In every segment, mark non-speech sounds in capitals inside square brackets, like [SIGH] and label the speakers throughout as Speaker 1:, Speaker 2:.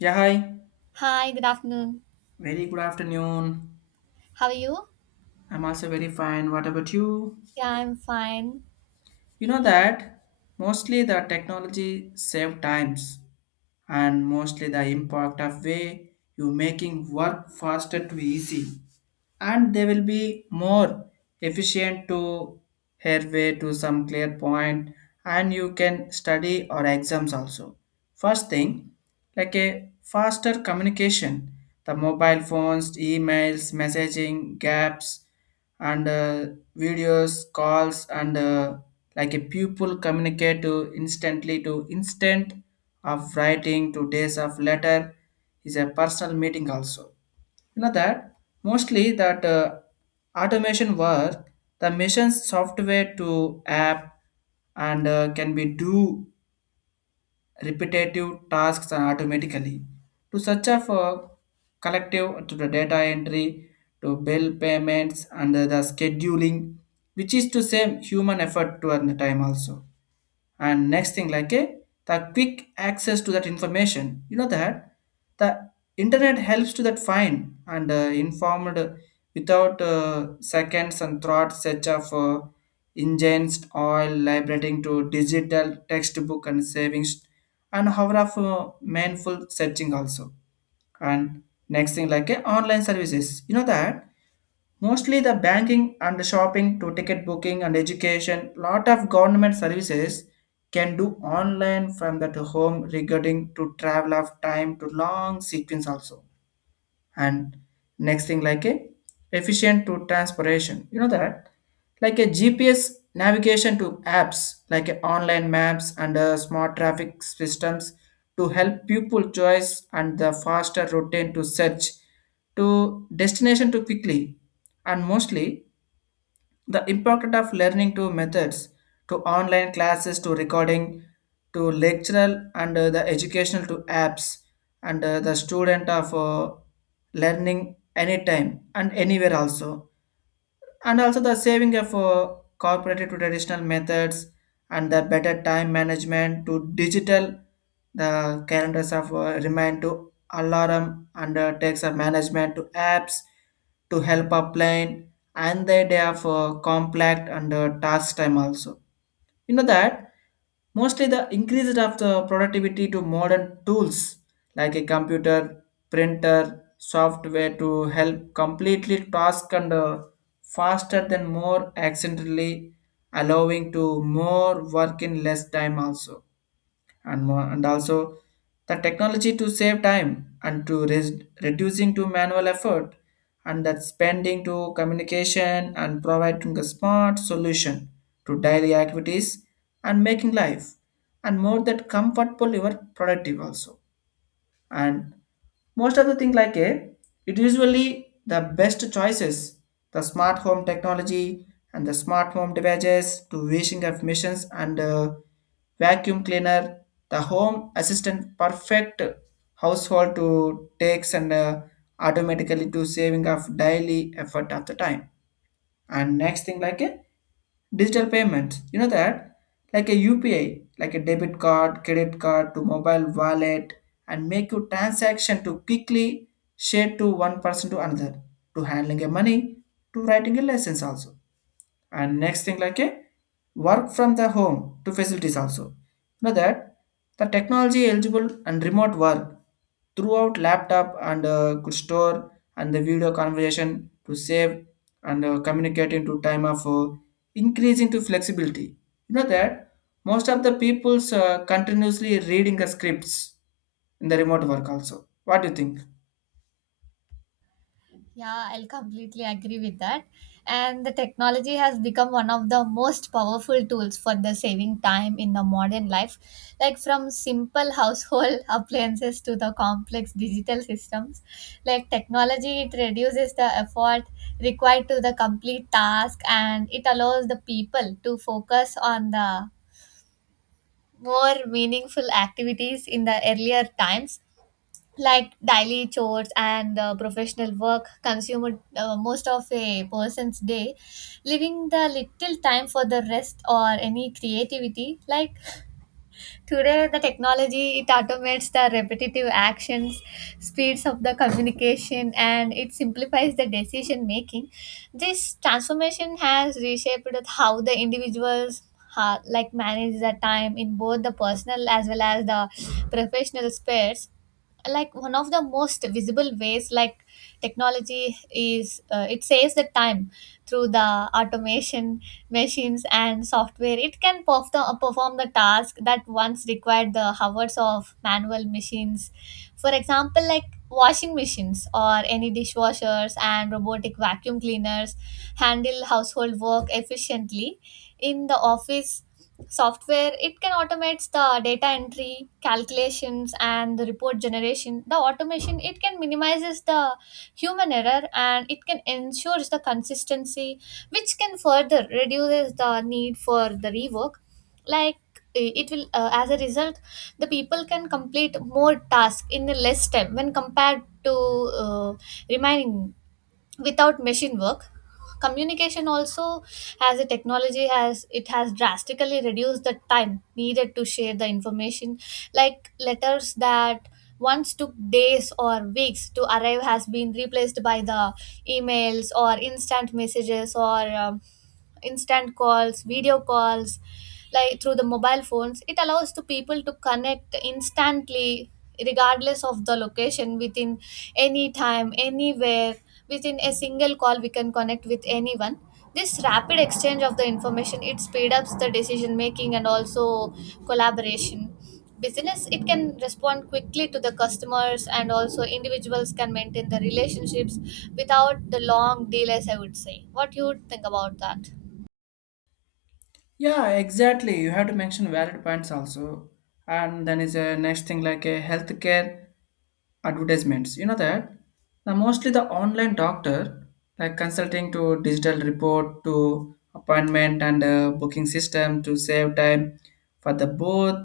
Speaker 1: Yeah, hi.
Speaker 2: Hi, good afternoon.
Speaker 1: Very good afternoon.
Speaker 2: How are you?
Speaker 1: I'm also very fine. What about you?
Speaker 2: Yeah, I'm fine.
Speaker 1: You know that mostly the technology save times, and mostly the impact of way you making work faster to easy, and they will be more efficient to headway to some clear point, and you can study or exams also. First thing, like a faster communication, the mobile phones, emails, messaging gaps, and videos calls, and like a pupil communicate to instantly to instant of writing to days of letter is a personal meeting also. You know that mostly that automation work, the missions software to app, and can be do repetitive tasks and automatically, to such a for collective to the data entry, to bill payments and the scheduling, which is to save human effort to earn the time also. And next thing, like a the quick access to that information. You know that the internet helps to that find and informed without seconds and thoughts search of engines oil liberating to digital textbook and savings, and hour of mindful searching also. And next thing, like online services. You know that mostly the banking and shopping to ticket booking and education, lot of government services can do online from that home regarding to travel of time to long sequence also. And next thing, like a efficient to transportation. You know that like a gps navigation to apps like a online maps and smart traffic systems to help people choice and the faster routine to search to destination to quickly. And mostly the importance of learning to methods, to online classes, to recording, to lecturer, and the educational to apps, and the student of learning anytime and anywhere also, and also the saving of cooperative to traditional methods, and the better time management to digital, the calendars of remind to alarm, and takes of management to apps to help a plan, and the idea of compact and task time also. You know that mostly the increase of the productivity to modern tools like a computer, printer, software to help completely task, and faster than more accidentally, allowing to more work in less time also. And more, and also the technology to save time, and to reducing to manual effort, and that spending to communication and providing a smart solution to daily activities, and making life and more that comfortable your productive also. And most of the thing, like a it usually the best choices, the smart home technology, and the smart home devices to washing of machines, and vacuum cleaner, the home assistant perfect household to takes, and automatically to saving of daily effort of the time. And next thing, like a digital payments. You know that like a upi like a debit card, credit card to mobile wallet, and make your transaction to quickly share to one person to another, to handling a money, to writing a lessons also. And next thing, like a work from the home to facilities also. You know that the technology eligible and remote work throughout laptop, and could store, and the video conversation to save, and communicate into time of increasing to flexibility. You know that most of the people's continuously reading the scripts in the remote work also. What do you think?
Speaker 2: Yeah, I'll completely agree with that. And the technology has become one of the most powerful tools for the saving time in the modern life. Like from simple household [LAUGHS] appliances to the complex digital systems. Like technology, it reduces the effort required to the complete task, and it allows the people to focus on the more meaningful activities. In the earlier times, like daily chores and professional work consume most of a person's day, leaving the little time for the rest or any creativity. Like today, the technology it automates the repetitive actions, speeds up the communication, and it simplifies the decision making. This transformation has reshaped how the individuals like manage the time in both the personal as well as the professional spheres. Like one of the most visible ways, like technology is, it saves the time through the automation. Machines and software it can perform the task that once required the hours of manual machines. For example, like washing machines or any dishwashers and robotic vacuum cleaners handle household work efficiently. In the office, software it can automates the data entry, calculations, and the report generation. The automation it can minimizes the human error and it can ensures the consistency, which can further reduces the need for the rework. Like it will, as a result, the people can complete more tasks in the less time when compared to uh, remaining without machine work. Communication also, as a technology has it has drastically reduced the time needed to share the information. Like letters that once took days or weeks to arrive has been replaced by the emails or instant messages or um, instant calls, video calls. Like through the mobile phones, it allows to people to connect instantly regardless of the location, within any time anywhere. Within a single call we can connect with anyone. This rapid exchange of the information it speed ups the decision making and also collaboration. Business it can respond quickly to the customers, and also individuals can maintain the relationships without the long delays, I would say. What you would think about that?
Speaker 1: Yeah, exactly. You have to mention valid points also. And then is a next thing, like a healthcare advertisements. You know that? Now mostly the online doctor, like consulting to digital report to appointment, and booking system to save time for the both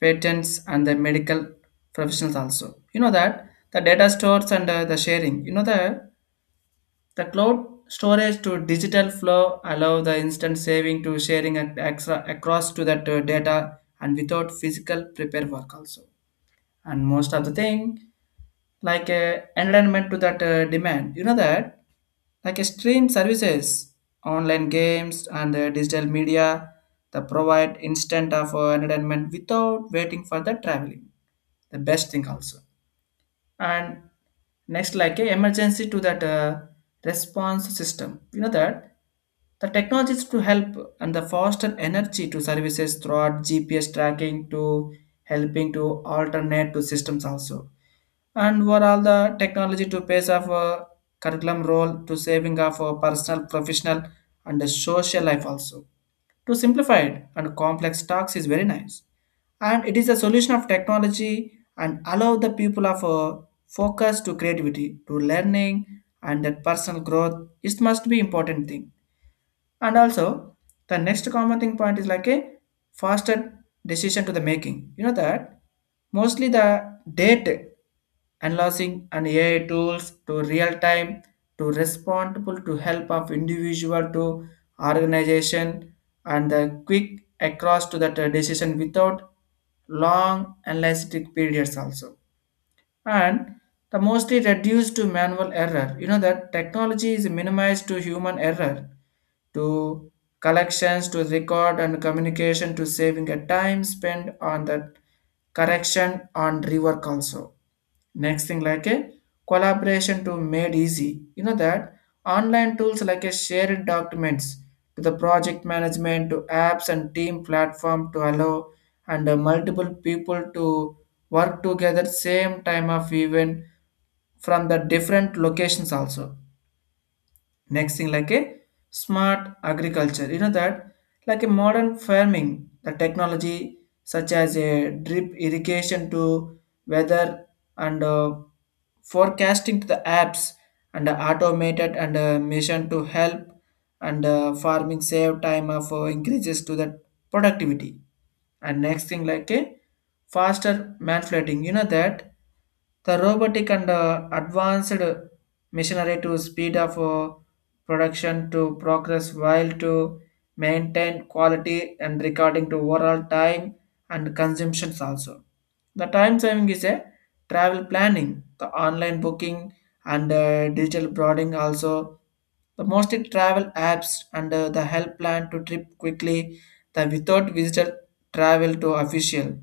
Speaker 1: patents and the medical professionals also. You know that? The data stores, and the sharing. You know that? The cloud storage to digital flow allow the instant saving to sharing and extra across to that data and without physical prepare work also. And most of the thing like a environment to that demand. You know that like a stream services, online games, and digital media that provide instant of entertainment without waiting for the traveling. The best thing also. And next like a emergency to that response system. You know that the technologies to help and the faster energy to services throughout gps tracking to helping to alternate to systems also. And what all the technology to pace of curriculum role to saving of personal, professional, and the social life also. To simplify it and complex tasks is very nice, and it is a solution of technology and allow the people of focus to creativity, to learning, and that personal growth. It must be important thing. And also, the next common thing point is like a faster decision to the making. You know that mostly the data analyzing and AI tools to real time to responsible to help of individual to organization, and the quick across to that decision without long analytic periods also. And the mostly reduced to manual error. You know that technology is minimized to human error, to collections, to record and communication, to saving a time spent on the correction and rework also. Next thing, like a collaboration to made easy. You know that online tools like a shared documents to the project management to apps and team platform to allow, and multiple people to work together same time of even from the different locations also. Next thing, like a smart agriculture. You know that like a modern farming, the technology such as a drip irrigation to weather, and forecasting to the apps, and automated, and mission to help, and farming save time of increases to the productivity. And next thing, like a faster manipulating. You know that the robotic, and advanced machinery to speed up production to progress while to maintain quality and recording to overall time and consumptions also. The time saving is a travel planning, the online booking, and digital broading also. The mostly travel apps, and the help plan to trip quickly, the without visitor travel to official,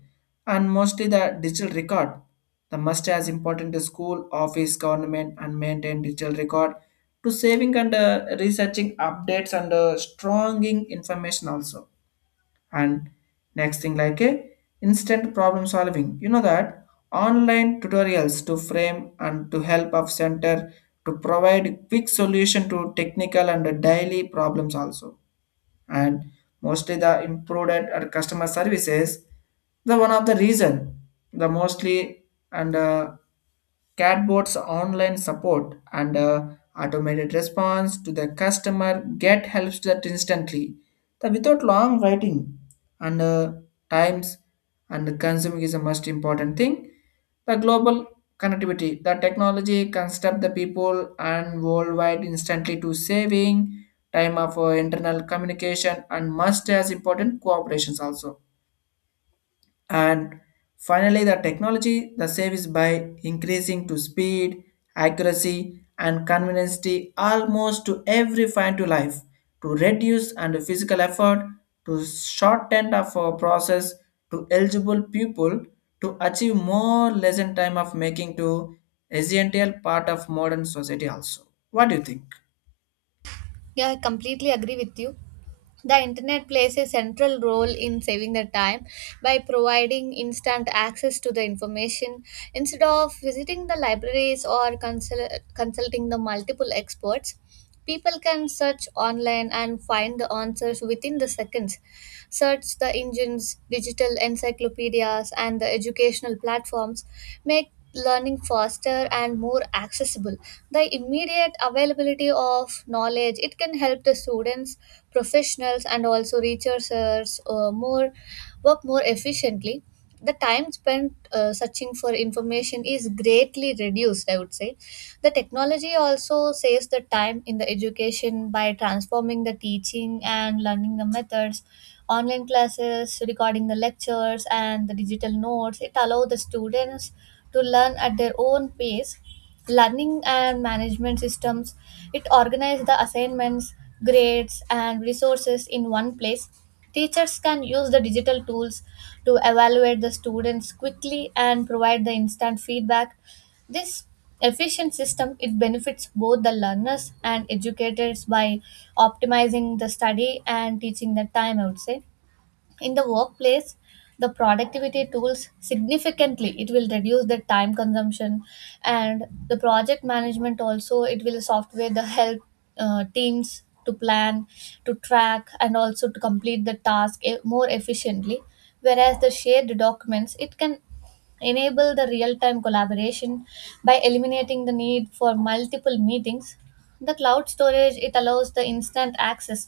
Speaker 1: and mostly the digital record. The must as important to school, office, government, and maintain digital record to saving, and researching updates, and stronging information also. And next thing, like a instant problem solving. You know that online tutorials to frame and to help of center to provide quick solution to technical and daily problems also. And mostly the improved at customer services, the one of the reason, the mostly, and catbot's online support, and automated response to the customer get helps that instantly, the without long waiting, and times and consuming is the most important thing. The global connectivity, the technology can the people and worldwide instantly to saving time of internal communication and must as important cooperations also. And finally the technology the service by increasing to speed, accuracy, and convenience to almost to every fine to life, to reduce and physical effort, to shorten of our process, to eligible people to achieve more lesson time of making to essential part of modern society also. What do you think?
Speaker 2: Yeah, I completely agree with you. The internet plays a central role in saving the time by providing instant access to the information, instead of visiting the libraries or consulting the multiple experts. People can search online and find the answers within the seconds. Search the engines, digital encyclopedias, and the educational platforms make learning faster and more accessible. The immediate availability of knowledge it can help the students, professionals, and also researchers more work more efficiently. The time spent searching for information is greatly reduced, I would say. The technology also saves the time in the education by transforming the teaching and learning the methods. Online classes, recording the lectures, and the digital notes, it allows the students to learn at their own pace. Learning and management systems, it organizes the assignments, grades, and resources in one place. Teachers can use the digital tools to evaluate the students quickly and provide the instant feedback. This efficient system it benefits both the learners and educators by optimizing the study and teaching the time, I would say. In the workplace, the productivity tools significantly it will reduce the time consumption, and the project management also it will software the help teams to plan, to track, and also to complete the task more efficiently. Whereas the shared documents it can enable the real-time collaboration by eliminating the need for multiple meetings. The cloud storage it allows the instant access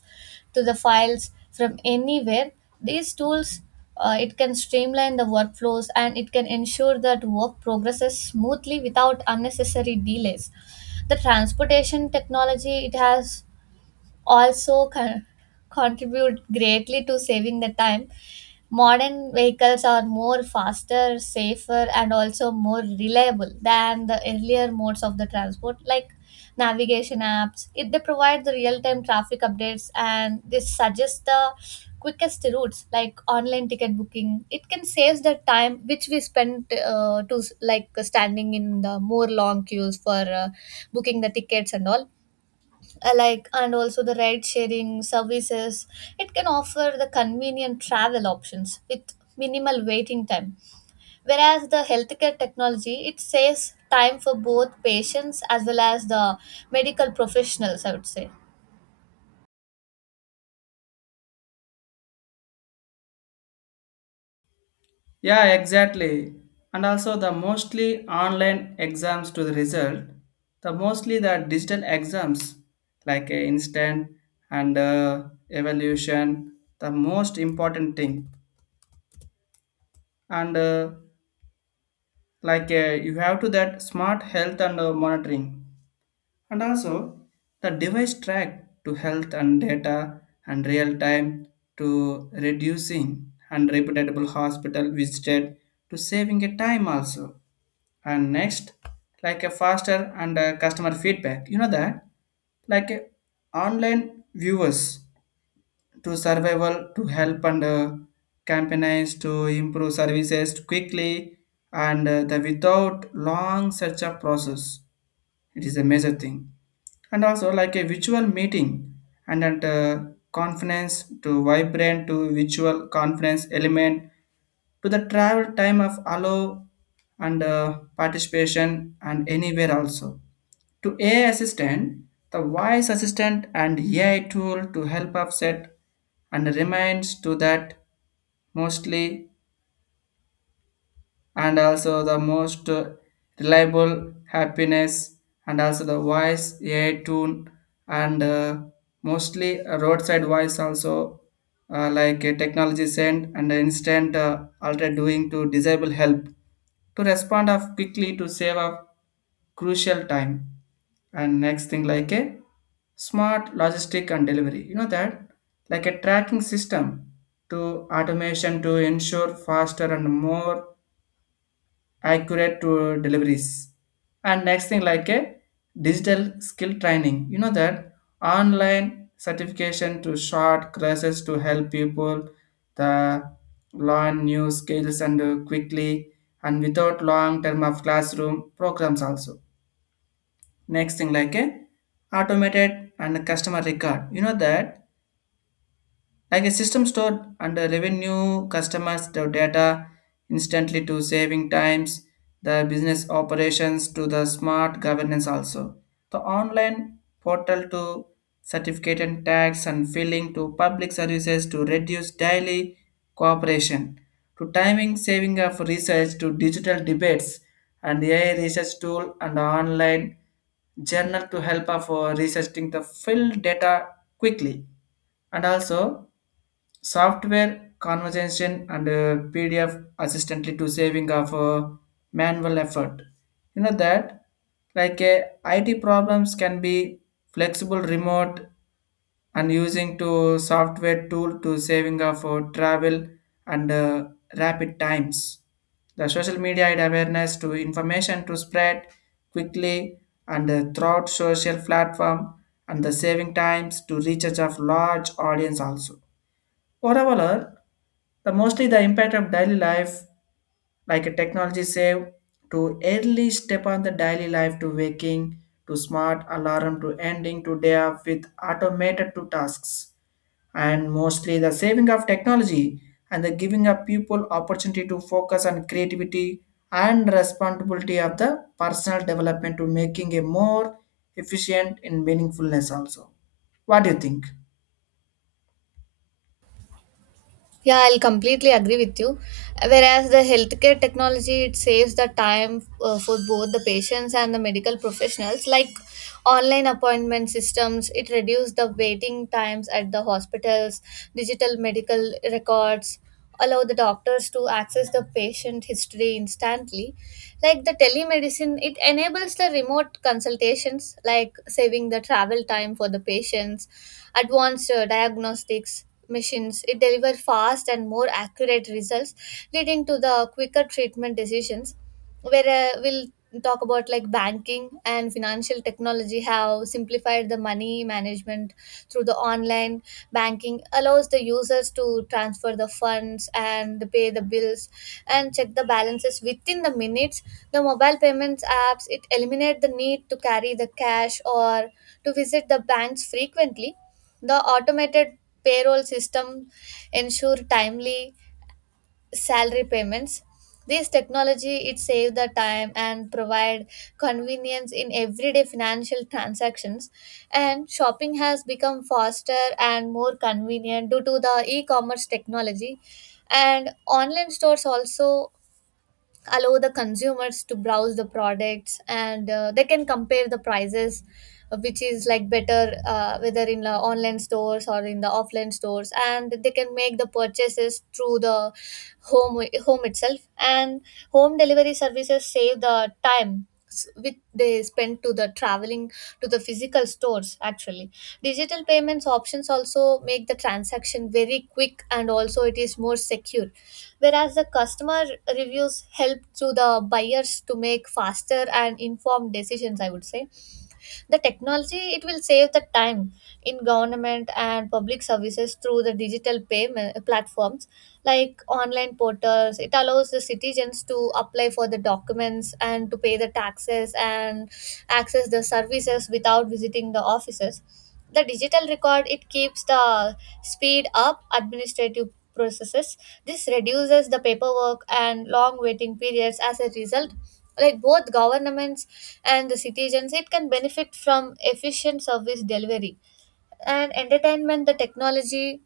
Speaker 2: to the files from anywhere. These tools, it can streamline the workflows and it can ensure that work progresses smoothly without unnecessary delays. The transportation technology it has also contribute greatly to saving the time. Modern vehicles are more faster, safer, and also more reliable than the earlier modes of the transport. Like navigation apps, it, they provide the real time traffic updates and they suggest the quickest routes. Like online ticket booking, it can save the time which we spend to, like standing in the more long queues for booking the tickets and all. Like, and also the ride sharing services it can offer the convenient travel options with minimal waiting time. Whereas the healthcare technology it saves time for both patients as well as the medical professionals, I would say.
Speaker 1: Yeah, exactly. And also the mostly online exams to the result, the mostly the digital exams like instant, and evaluation, the most important thing. And like you have to that smart health, and monitoring, and also the device track to health and data and real time to reducing and reputable hospital visited to saving a time also. And next like a faster, and customer feedback. You know that like online viewers to survival to help, and campaigns to improve services quickly, and the without long search up process, it is a major thing. And also like a virtual meeting, and at conference to vibrant to virtual conference element to the travel time of allow, and participation and anywhere also, to AI assistant, the voice assistant and AI tool to help offset and reminds to that mostly, and also the most reliable happiness, and also the voice a tune, and mostly a roadside voice also, like a technology send and instant alter doing to disable help to respond of quickly to save up crucial time. And next thing, like a smart logistic and delivery. You know that like a tracking system to automation to ensure faster and more accurate to deliveries. And next thing, like a digital skill training. You know that online certification to short courses to help people the learn new skills, and quickly and without long term of classroom programs also. Next thing, like a automated and customer record. You know that like a system stored under revenue, customers the data instantly to saving times, the business operations to the smart governance also. The online portal to certificate and tax and filling to public services to reduce daily cooperation to timing saving of research to digital debates and the AI research tool and online journal to help of researching the fill data quickly and also software conversation and PDF assistantly to saving of manual effort, you know that like a it problems can be flexible remote and using to software tool to saving of travel and rapid times. The social media had awareness to information to spread quickly and throughout social platform and the saving times to reach of large audience also. Overall, the mostly the impact of daily life like a technology save to early step on the daily life to waking to smart alarm to ending to day up with automated to tasks and mostly the saving of technology and the giving of people opportunity to focus on creativity and responsibility of the personal development to making a more efficient and meaningfulness also. What do you think?
Speaker 2: Yeah, I'll completely agree with you. Whereas the healthcare technology, it saves the time for both the patients and the medical professionals. Like online appointment systems, it reduces the waiting times at the hospitals. Digital medical records allow the doctors to access the patient history instantly. Like the telemedicine, it enables the remote consultations, like saving the travel time for the patients. Advanced diagnostics machines, it delivers fast and more accurate results, leading to the quicker treatment decisions. Where, we'll talk about like banking and financial technology have simplified the money management through the online banking allows the users to transfer the funds and pay the bills and check the balances within the minutes. The mobile payments apps it eliminate the need to carry the cash or to visit the banks frequently. The automated payroll system ensure timely salary payments. This technology it save the time and provide convenience in everyday financial transactions. And shopping has become faster and more convenient due to the e-commerce technology, and online stores also allow the consumers to browse the products, and they can compare the prices, which is like better, whether in the online stores or in the offline stores, and they can make the purchases through the home itself, and home delivery services save the time which they spend to the traveling to the physical stores actually. Digital payments options also make the transaction very quick and also it is more secure. Whereas the customer reviews help to the buyers to make faster and informed decisions, I would say. The technology it will save the time in government and public services through the digital payment platforms. Like online portals, it allows the citizens to apply for the documents and to pay the taxes and access the services without visiting the offices. The digital record it keeps the speed up administrative processes. This reduces the paperwork and long waiting periods. As a result, like both governments and the citizens, it can benefit from efficient service delivery. And entertainment, the technology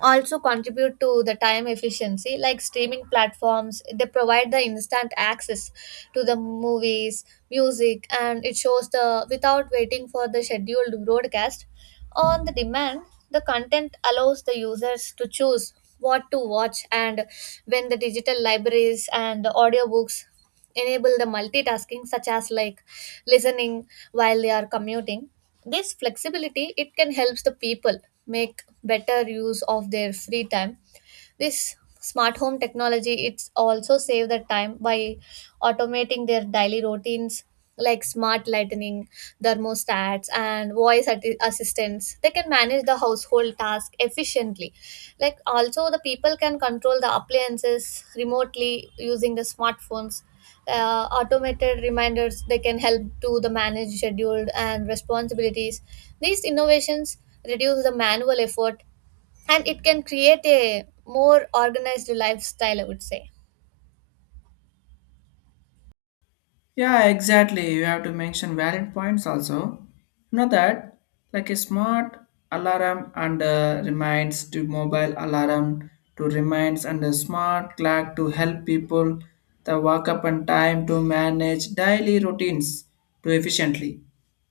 Speaker 2: also contribute to the time efficiency. Like streaming platforms, they provide the instant access to the movies, music, and it shows the without waiting for the scheduled broadcast. On the demand, the content allows the users to choose what to watch and when. The digital libraries and the audiobooks enable the multitasking, such as like listening while they are commuting. This flexibility it can help the people make better use of their free time. This smart home technology it's also save the time by automating their daily routines. Like smart lighting, thermostats, and voice assistants, they can manage the household task efficiently. Like also the people can control the appliances remotely using the smartphones. Automated reminders they can help to the manage scheduled and responsibilities. These innovations reduce the manual effort and it can create a more organized lifestyle, I would say.
Speaker 1: Yeah, exactly. You have to mention valid points also. You know that, like a smart alarm and reminds to mobile alarm to reminds and a smart clock to help people the wake up and time to manage daily routines to efficiently.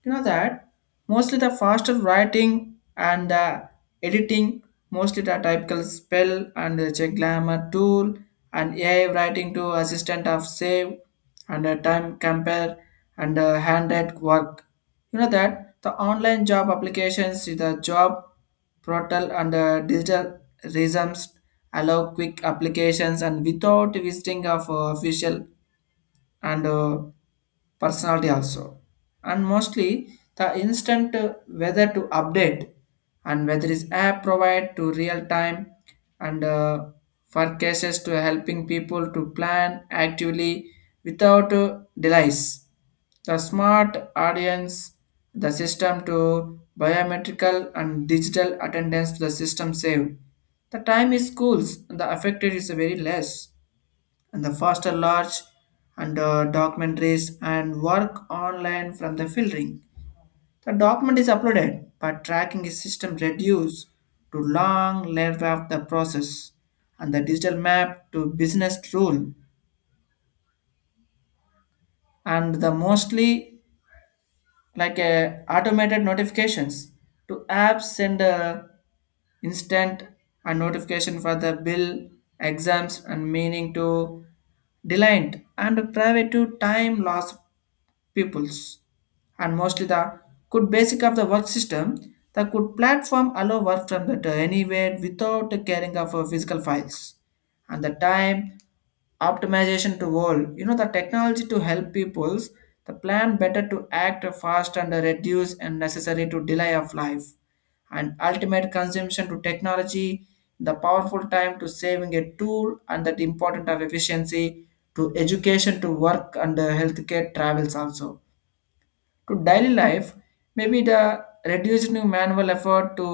Speaker 1: You know that mostly the faster writing and the editing mostly the typical spell and the check grammar tool and AI writing to assistant of save and a time compare and a handed work. You know that the online job applications is the job portal and digital reasons allow quick applications and without visiting of official and personality also. And mostly the instant whether to update and weather is app provide to real time and forecasts to helping people to plan actively without delays. The smart audience, the system to biometrical and digital attendance to the system save the time is schools, the affected is very less and the faster large and documentaries and work online from the filtering. The document is uploaded, but tracking is system reduced to long layer of the process and the digital map to business rule and the mostly like automated notifications to apps send instant a notification for the bill exams and meaning to delight and private to time loss peoples. And mostly the could basic of the work system, the could platform allow work from the anywhere without caring of physical files and the time optimization to all, you know, the technology to help peoples the plan better to act fast and reduce unnecessary to delay of life and ultimate consumption to technology, the powerful time to saving a tool and that important of efficiency to education to work and healthcare travels also, to daily life, maybe the reducing manual effort to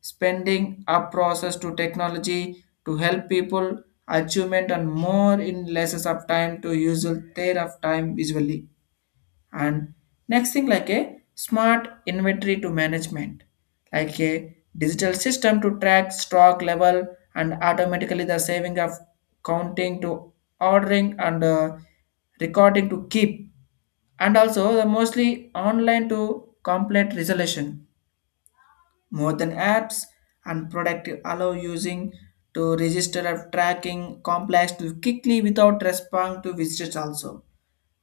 Speaker 1: spending up process to technology to help people achievement and more in less of time to usual their of time visually. And next thing like a smart inventory to management like a digital system to track stock level and automatically the saving of counting to ordering and recording to keep, and also the mostly online to complete resolution more than apps and product allow using to register of tracking complex to quickly without responding to visitors also.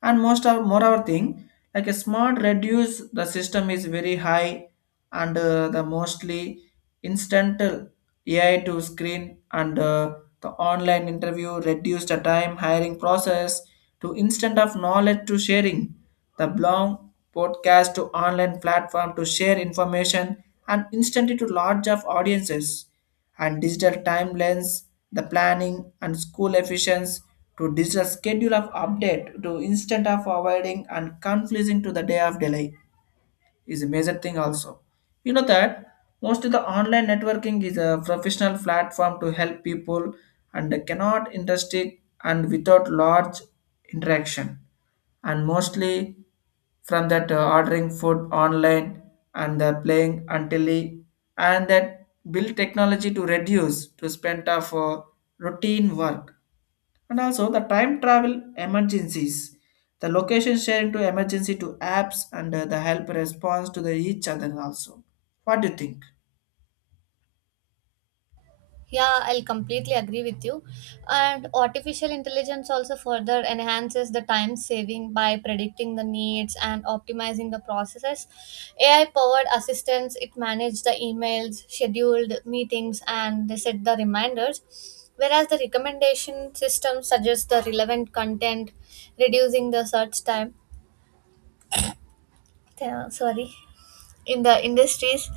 Speaker 1: And most of moreover thing, like a smart reduce the system is very high and the mostly instantal AI to screen and the online interview reduce the time hiring process to instant of knowledge to sharing, the blog, podcast to online platform to share information and instantly to large of audiences and digital timelines, the planning and school efficiency to digital schedule of update to instant of avoiding and confusing to the day of delay is a major thing also. You know that most of the online networking is a professional platform to help people and cannot industry and without large interaction. And mostly from that ordering food online and playing until he- and that build technology to reduce to spend of routine work, and also the time travel emergencies, the location sharing to emergency to apps and the help response to the each other also. What do you think?
Speaker 2: Yeah, I'll completely agree with you. And artificial intelligence also further enhances the time saving by predicting the needs and optimizing the processes. AI powered assistants it manage the emails, scheduled meetings, and they set the reminders. Whereas the recommendation system suggests the relevant content, reducing the search time. Yeah, sorry. In the industries,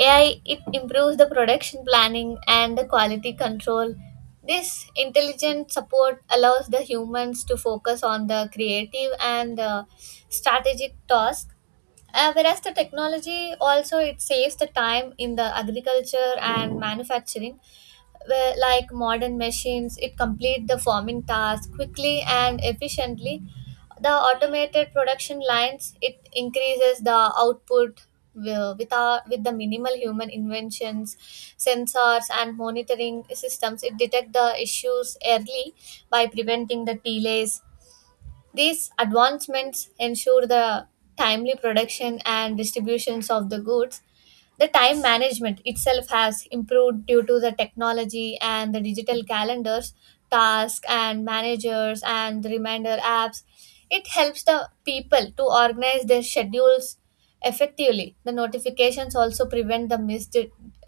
Speaker 2: AI it improves the production planning and the quality control. This intelligent support allows the humans to focus on the creative and strategic task. Whereas the technology also it saves the time in the agriculture and manufacturing, where like modern machines it complete the farming task quickly and efficiently. The automated production lines it increases the output with the minimal human inventions. Sensors and monitoring systems it detect the issues early by preventing the delays. These advancements ensure the timely production and distributions of the goods. The time management itself has improved due to the technology and the digital calendars, tasks and managers, and the reminder apps. It helps the people to organize their schedules effectively. The notifications also prevent the missed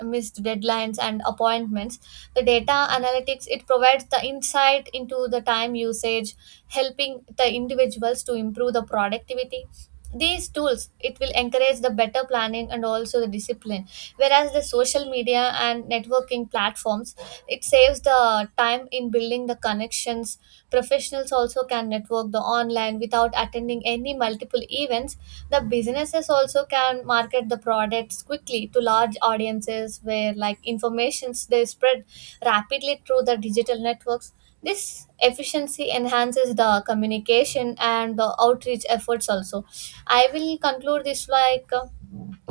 Speaker 2: missed deadlines and appointments. The data analytics it provides the insight into the time usage, helping the individuals to improve the productivity. These tools it will encourage the better planning and also the discipline. Whereas the social media and networking platforms it saves the time in building the connections. Professionals also can network the online without attending any multiple events. The businesses also can market the products quickly to large audiences, where like informations they spread rapidly through the digital networks. This efficiency enhances the communication and the outreach efforts also. I will conclude this like,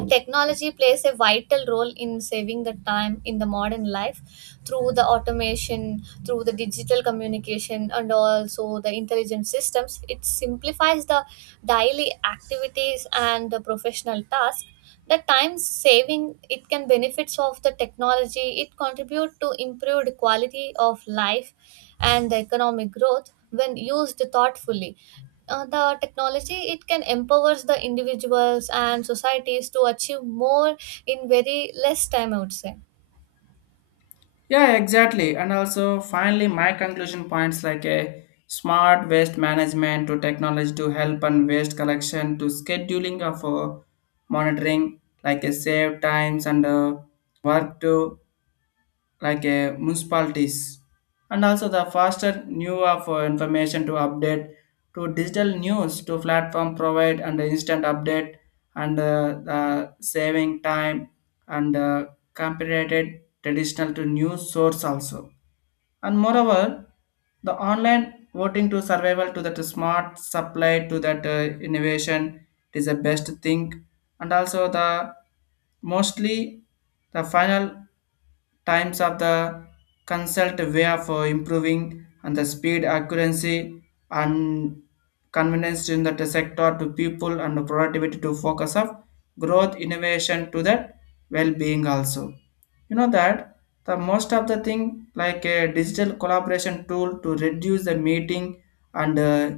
Speaker 2: technology plays a vital role in saving the time in the modern life through the automation, through the digital communication, and also the intelligent systems. It simplifies the daily activities and the professional tasks. The time saving it can benefits of the technology. It contribute to improved quality of life and the economic growth when used thoughtfully. The technology it can empowers the individuals and societies to achieve more in very less time, I would say.
Speaker 1: Yeah, exactly. And also finally my conclusion points like a smart waste management to technology to help and waste collection to scheduling of monitoring like a save times and work to like a municipalities, and also the faster new of information to update to digital news to platform provide and instant update and saving time and compared traditional to news source also. And moreover, the online voting to survival to that smart supply to that innovation, it is the best thing. And also the mostly the final times of the consult way of improving and the speed accuracy and convenience in that sector to people and the productivity to focus of growth innovation to that well-being also. You know that the most of the thing like a digital collaboration tool to reduce the meeting and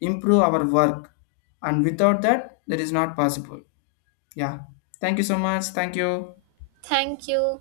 Speaker 1: improve our work. And without that, that is not possible. Yeah. Thank you so much. Thank you.
Speaker 2: Thank you.